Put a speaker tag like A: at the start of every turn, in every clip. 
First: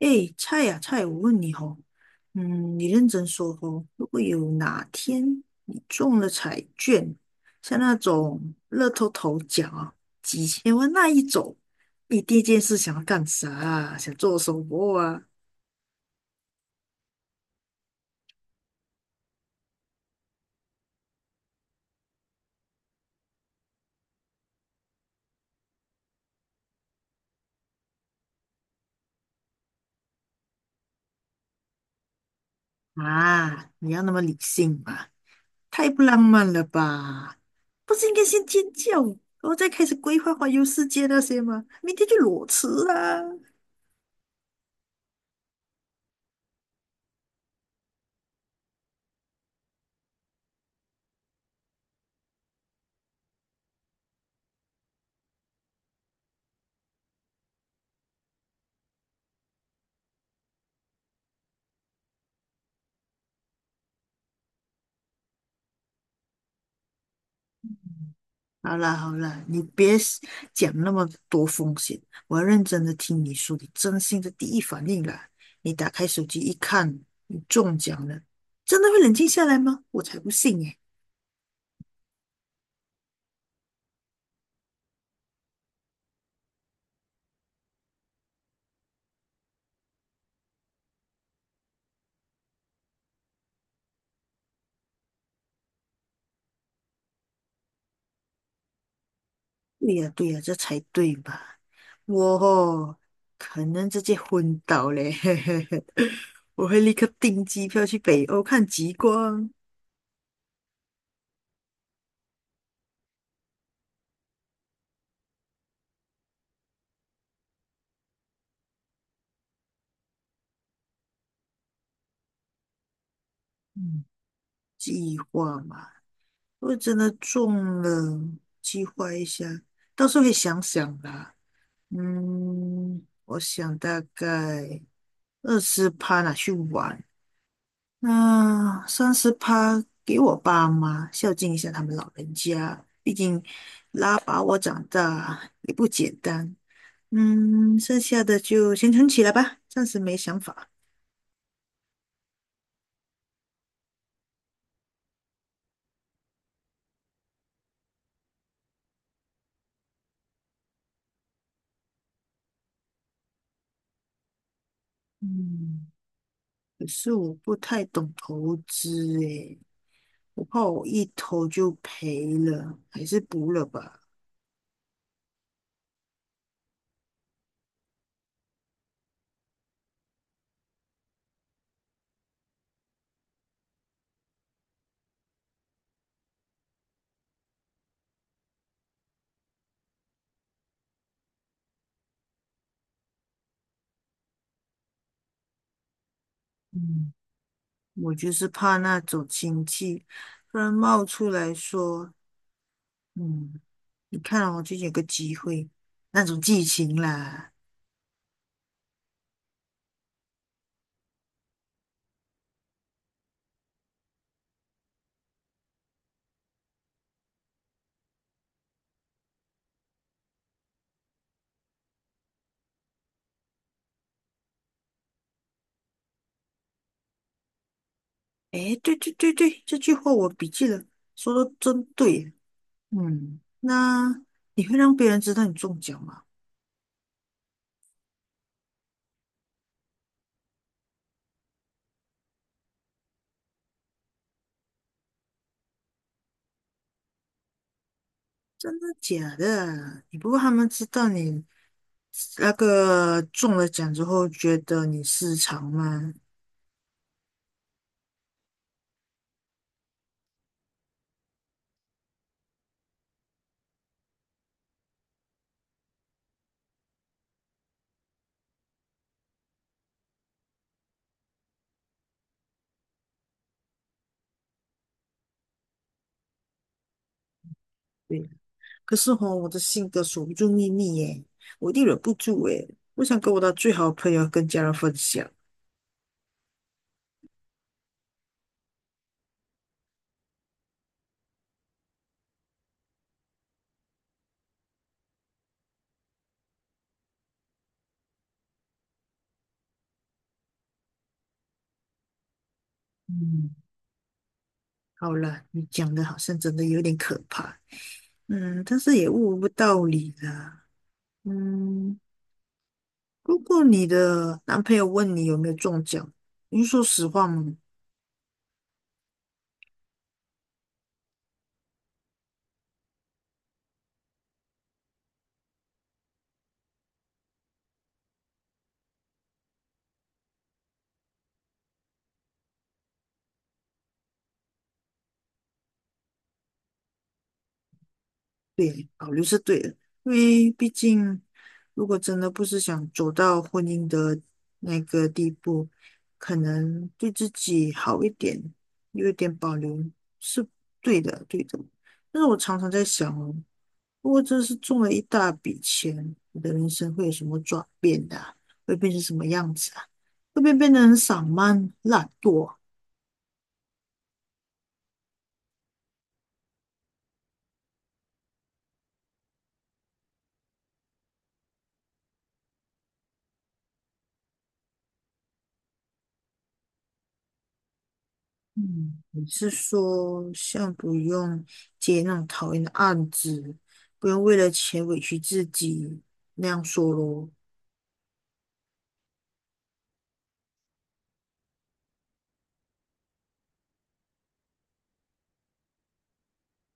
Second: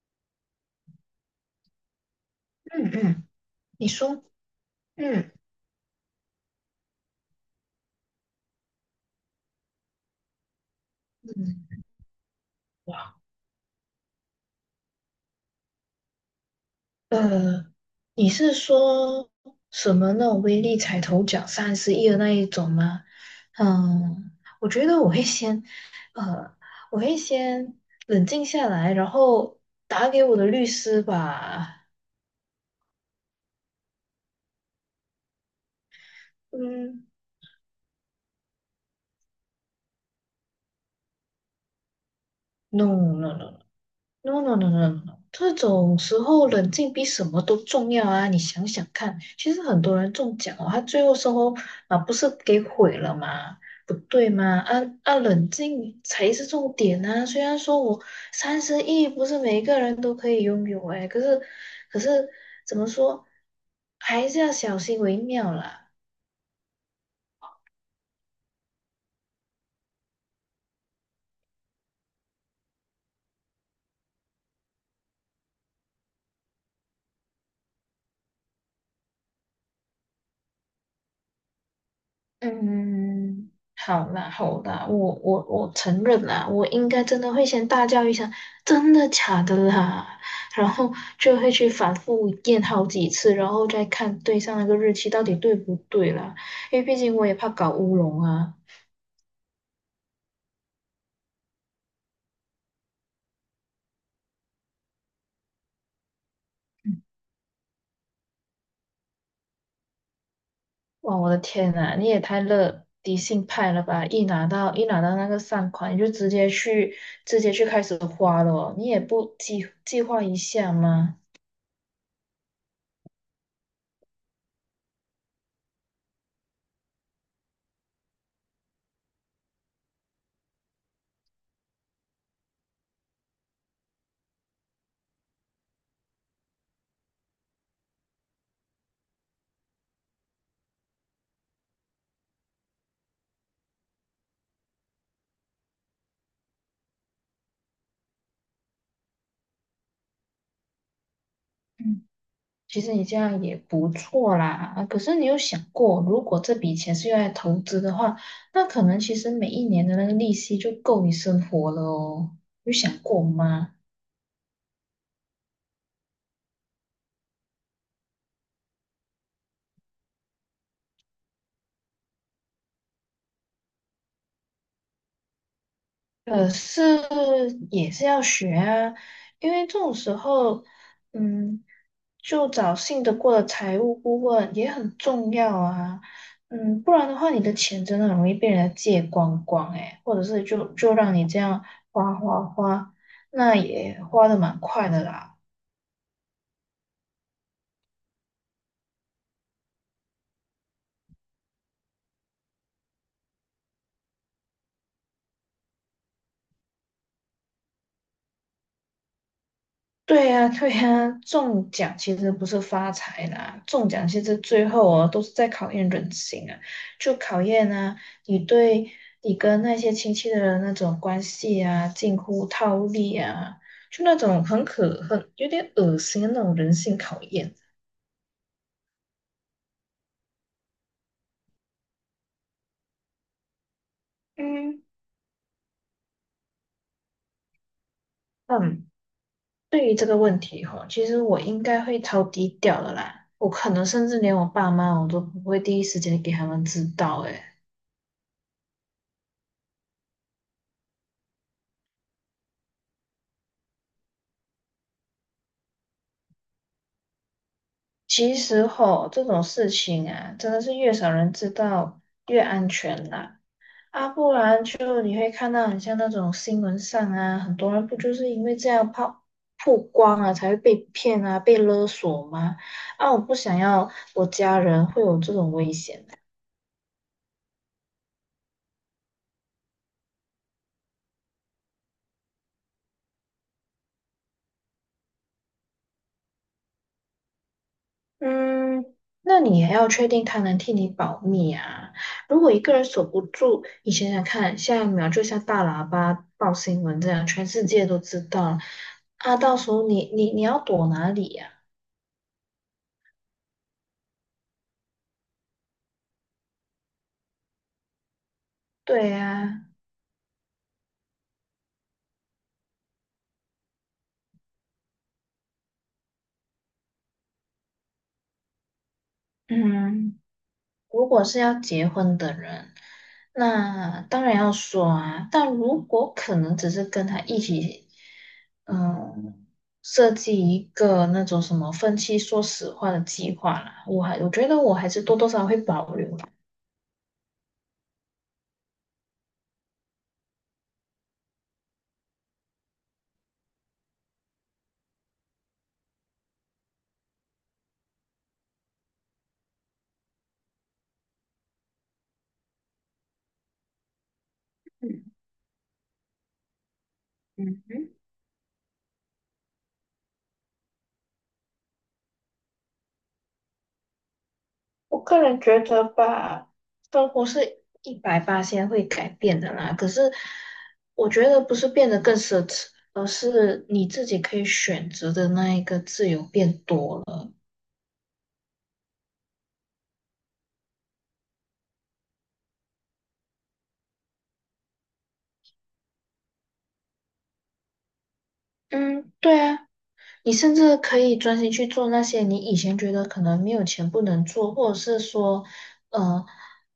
A: 哎，菜呀、菜，我问你哦，嗯，你
B: 嗯
A: 认真
B: 嗯，
A: 说哦，
B: 你
A: 如果
B: 说，
A: 有哪
B: 嗯
A: 天你中了彩券，像那种乐透头奖啊，几千万那一种，
B: 嗯，
A: 你第一件事想要干啥啊想做什么啊？
B: 呃，你是说什么那种威力彩头奖三十亿的那一种吗？嗯，我觉得呃，我会先冷静下来，然后打给我的律师吧。
A: 啊，你要那么理性嘛？太不浪漫了
B: 嗯
A: 吧？不是应该先尖叫，然后再开始规划环游世界那些吗？明天就裸辞
B: ，no
A: 啦！
B: no no No no no no no，no. 这种时候冷静比什么都重要啊！你想想看，其实很多人中奖哦，他最后收候啊，不是给毁了吗？不对吗？啊啊，冷静才是重点啊！虽然说我三十亿不是每个人都可以拥有哎，可是怎么说，还是要小心为妙啦。
A: 好啦好啦，你别讲那么多风险，我要认真的听你说你真心的第一反应啦。你打开手机一看，你中奖了，真的会冷静下来吗？我才不信耶！
B: 嗯，好啦好啦，我承认啦，我应该真的会先大叫一声"真的假的啦"，然后就会去反复验好几次，然后再看对上那个日期到底对不对啦，因为毕竟我也怕搞乌龙啊。
A: 对呀对呀，这才对吧？我哦可能直接昏倒嘞，我会立
B: 嗯
A: 刻订机票去北欧看极光。
B: 哇，我的天呐，你也太乐迪信派了吧！一拿到那个善款，你就直接去开始花了哦，你也不计划一下吗？
A: 嗯，计划嘛，如果真的中了，计划一下，到时候会想想啦。嗯，我想大概20%拿去玩，那30%给我爸妈孝敬一下他们老人家，毕竟拉把我长大也不简单。嗯，剩下的就先存起来吧，暂时没想法。
B: 其实你这样也不错啦，啊可是你有想过，如果这笔钱是用来投资的话，那可能其实每一年的那个利息就够你生活了哦，有想过吗？
A: 嗯，可是我不太懂投资诶，我怕我一投就赔了，还是不了吧。
B: 可是也是要学啊，因为这种时候，嗯，就找信得过的财务顾问也很重要啊，嗯，不然的话，你的钱真的很容易被人家借光光诶，或者是就让你这样花花花，那也花的蛮快的啦。
A: 嗯，我就是怕那种亲戚突然冒出来说，嗯，你看哦，最近有个机会，那种剧情啦。
B: 对呀，对呀，中奖其实不是发财啦，中奖其实最后哦都是在考验人性啊，就考验啊你对你跟那些亲戚的人那种关系啊，近乎套利啊，就那种很可恨、有点恶心的那种人性考验。
A: 诶，对对对对，这句话我笔记了，说的真对。嗯，那你会
B: 嗯，
A: 让别人知道你中奖吗？
B: 嗯，对于这个问题哈，其实我应该会超低调的啦，我可能甚至连我爸妈我都不会第一时间给他们知道诶。
A: 真的假的？你不过他们知道你那个中了奖之后，觉得你失常吗？
B: 其实吼，这种事情啊，真的是越少人知道越安全啦。啊，不然就你会看到很像那种新闻上啊，很多人不就是因为这样曝光啊，才会被骗啊，被勒索吗？啊，我不想要我家人会有这种危险。
A: 对。可是吼，我的性格守不住秘密耶，我一定忍不住耶。我想跟我的最好的朋友跟家人分享。
B: 嗯，那你也要确定他能替你保密啊。如果一个人守不住，你想想看，下一秒就像大喇叭报新闻这样，全世界都知道了啊。到时候你要躲哪里呀、
A: 嗯，好了，你讲的好像真的有点可怕。嗯，但是
B: 对
A: 也悟不
B: 呀、
A: 到理啦。嗯，如果你的男朋友问你有没有中奖，你会说实话吗？
B: 嗯。如果是要结婚的人，那当然要说啊。但如果可能只是跟他一起，嗯，设计一个那种什么分期说实话的计划啦，我觉得我还是多多少少会保留啦。
A: 对，保留是对的，因为毕竟如果真的不是想走到婚姻的那个地步，可能对自己好一点，有一点保留是对的，对的。但是我常常在想哦，如果真是中了一
B: 嗯
A: 大笔钱，我的人生会有什么
B: 嗯
A: 转
B: 哼，
A: 变的啊，会变成什么样子啊？会不会变得很散漫、懒惰啊。
B: 我个人觉得吧，生活是一百八先会改变的啦。可是我觉得不是变得更奢侈，而是你自己可以选择的那一个自由变多了。
A: 嗯，你是说像不用接那种讨厌的案子，不用为了钱委屈自己那样说咯？
B: 嗯，对啊，你甚至可以专心去做那些你以前觉得可能没有钱不能做，或者是说，呃，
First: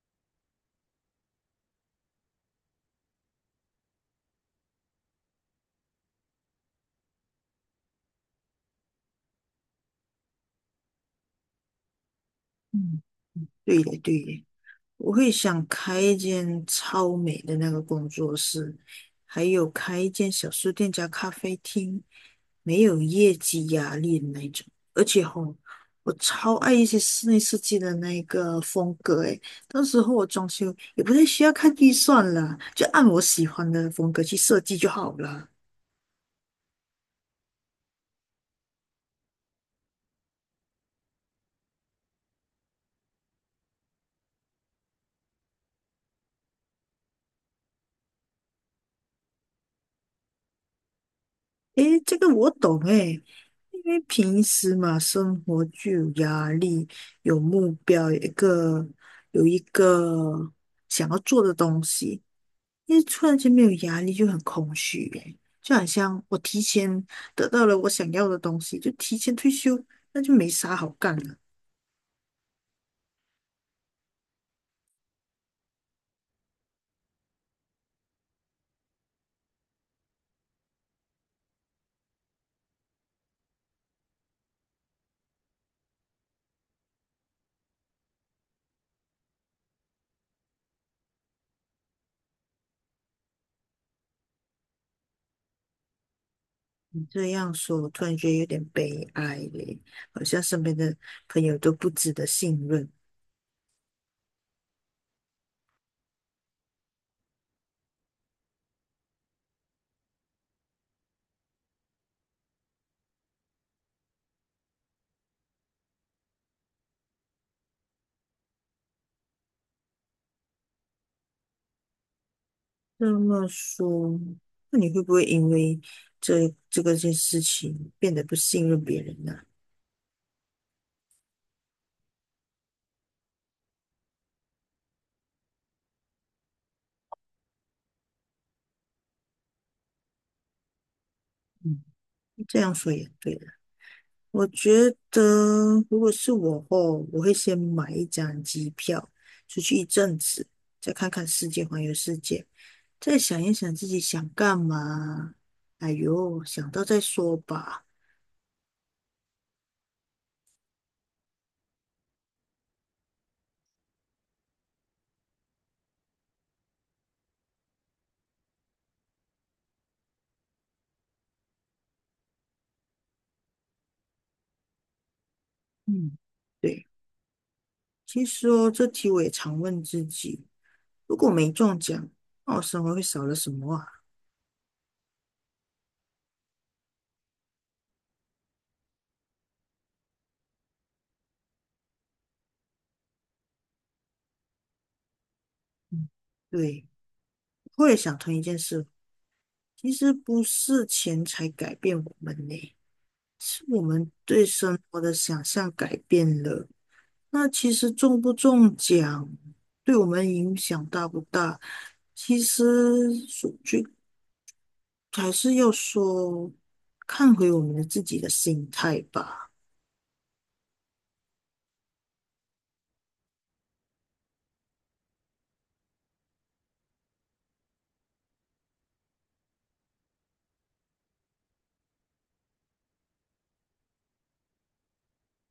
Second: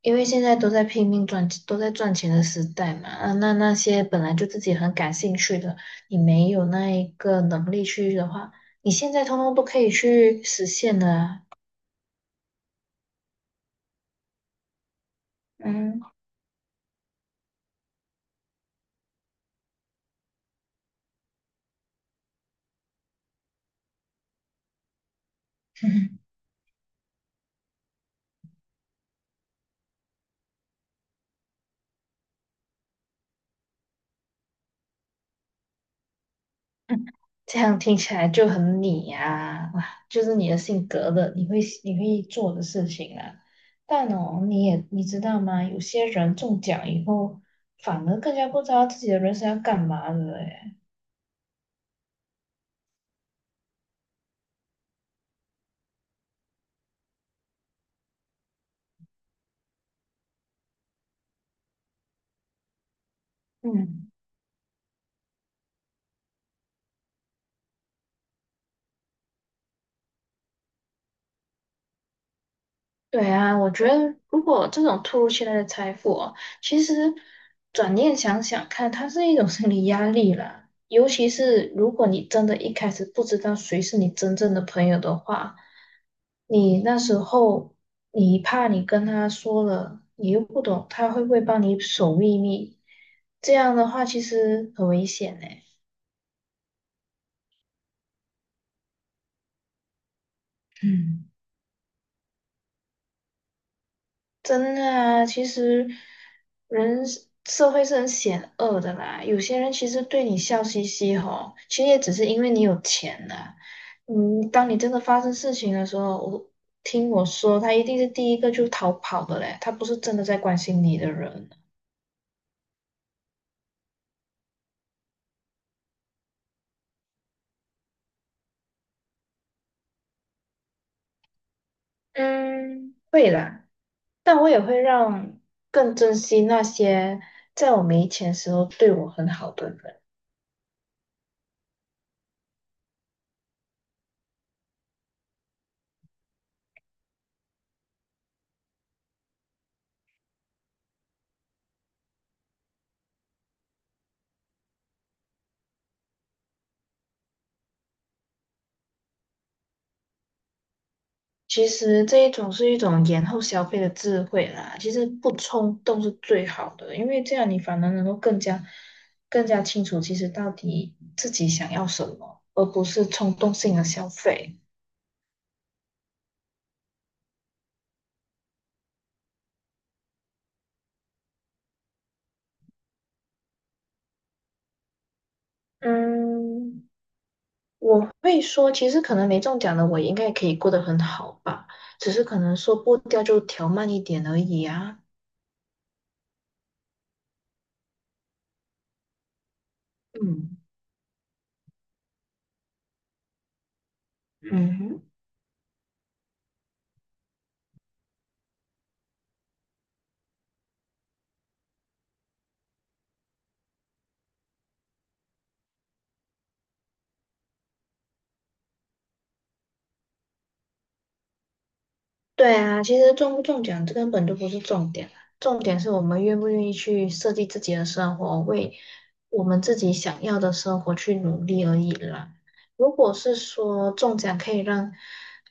B: 因为现在都在拼命赚，都在赚钱的时代嘛，啊那些本来就自己很感兴趣的，你没有那一个能力去的话，你现在通通都可以去实现的啊。
A: 嗯，对的，对的。我会想
B: 嗯，
A: 开一间超美的那个工作室，还有开一间小书店加咖啡厅，没有业绩压力的那种。而且吼，我 超爱一些室内设计的那个风格诶，到时候我装修也不太需要看预算了，就按我喜欢的风格去设计就好了。
B: 这样听起来就很你呀、哇，就是你的性格的，你会做的事情啊。但哦，你知道吗？有些人中奖以后，反而更加不知道自己的人生要干嘛了诶。
A: 诶，这个我懂诶，因为平时嘛，生活就有压力，有目标，有一个想要做的东西，因为突然间没有压
B: 嗯。
A: 力就很空虚诶，就好像我提前得到了我想要的东西，就提前退休，那就没啥好干了。
B: 对啊，我觉得如果这种突如其来的财富哦，其实转念想想看，它是一种心理压力啦。尤其是如果你真的一开始不知道谁是你真正的朋友的话，你那时候你怕你跟他说了，你又不懂他会不会帮你守秘密，这样的话其实很危险呢。
A: 你这样说，我突然觉得有点悲哀嘞，好像身边的
B: 嗯。
A: 朋友都不值得信任。
B: 真的啊，其实社会是很险恶的啦。有些人其实对你笑嘻嘻吼，其实也只是因为你有钱啦。嗯，当你真的发生事情的时候，听我说，他一定是第一个就逃跑的嘞，他不是真的在关心你的人。
A: 这么说，那你会不会因为这个件事情变得不信任别人呢？
B: 嗯，会啦，但我也会让更珍惜那些在我没钱时候对我很好的人。
A: 嗯，这样说也对了。我觉得如果是我哦，我会先买一张机票出去一阵子，再看看世界，环游世界，再想一想自己想干嘛。哎呦，想到再说吧。
B: 其实这一种是一种延后消费的智慧啦。其实不冲动是最好的，因为这样你反而能够更加清楚，其实到底自己想要什么，而不是冲动性的消费。
A: 嗯，对，其实哦，这题我也常问自己，如果没中奖，那我生活会少了什么啊？
B: 嗯，我会说，其实可能没中奖的我应该也可以过得很好吧，只是可能说步调就调慢一点而已啊。
A: 嗯，对，我也想通一件事，其实不
B: 嗯
A: 是钱财改变我们呢，是我们对生
B: 嗯
A: 活
B: 哼。
A: 的想象改变了。那其实中不中奖，对我们影响大不大，其实说句还是要说，看回我们的自己的心态吧。
B: 对啊，其实中不中奖这根本就不是重点啊，重点是我们愿不愿意去设计自己的生活，为我们自己想要的生活去努力而已啦。如果是说中奖可以让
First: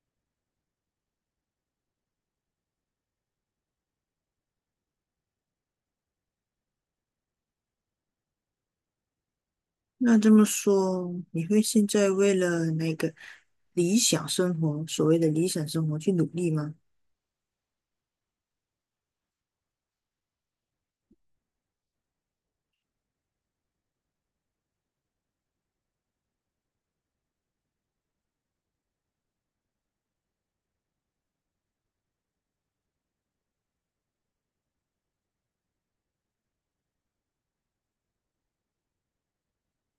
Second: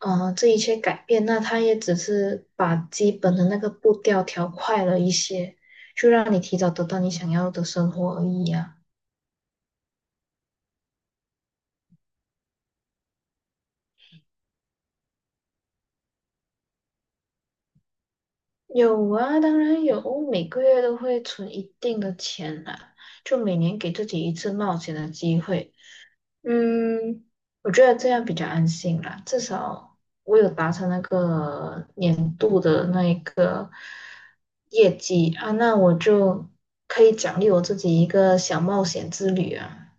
B: 这一切改变，那他也只是把基本的那个步调调快了一些，就让你提早得到你想要的生活而已啊。
A: 那这么说，你会现在为了那个理想生活，所谓的理想生活去努力吗？
B: 有啊，当然有，每个月都会存一定的钱啦，就每年给自己一次冒险的机会。嗯，我觉得这样比较安心啦，至少我有达成那个年度的那一个业绩啊，那我就可以奖励我自己一个小冒险之旅啊。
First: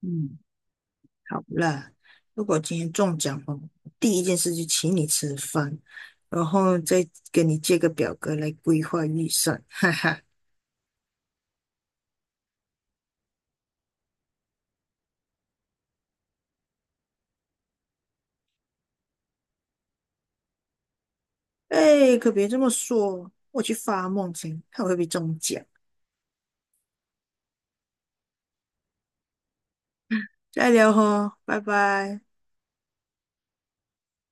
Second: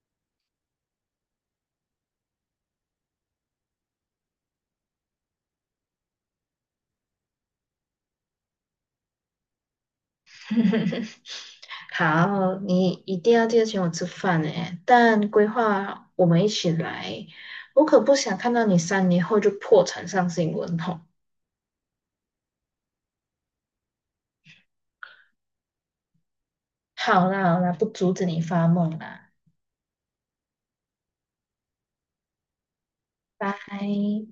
A: 嗯。好啦，如果今天中奖哦，第一件事就请你吃饭，然后再跟你借个表格来规划预算，哈哈。
B: 好，你一定要记得请我吃饭诶，但规划我们一起来，我可不想看到你3年后就破产上新闻哦。
A: 哎，可别这么说，我去发梦先，看我会不会中奖。
B: 好啦好啦，不阻止你发梦啦，
A: 再聊哦，拜拜。
B: 拜。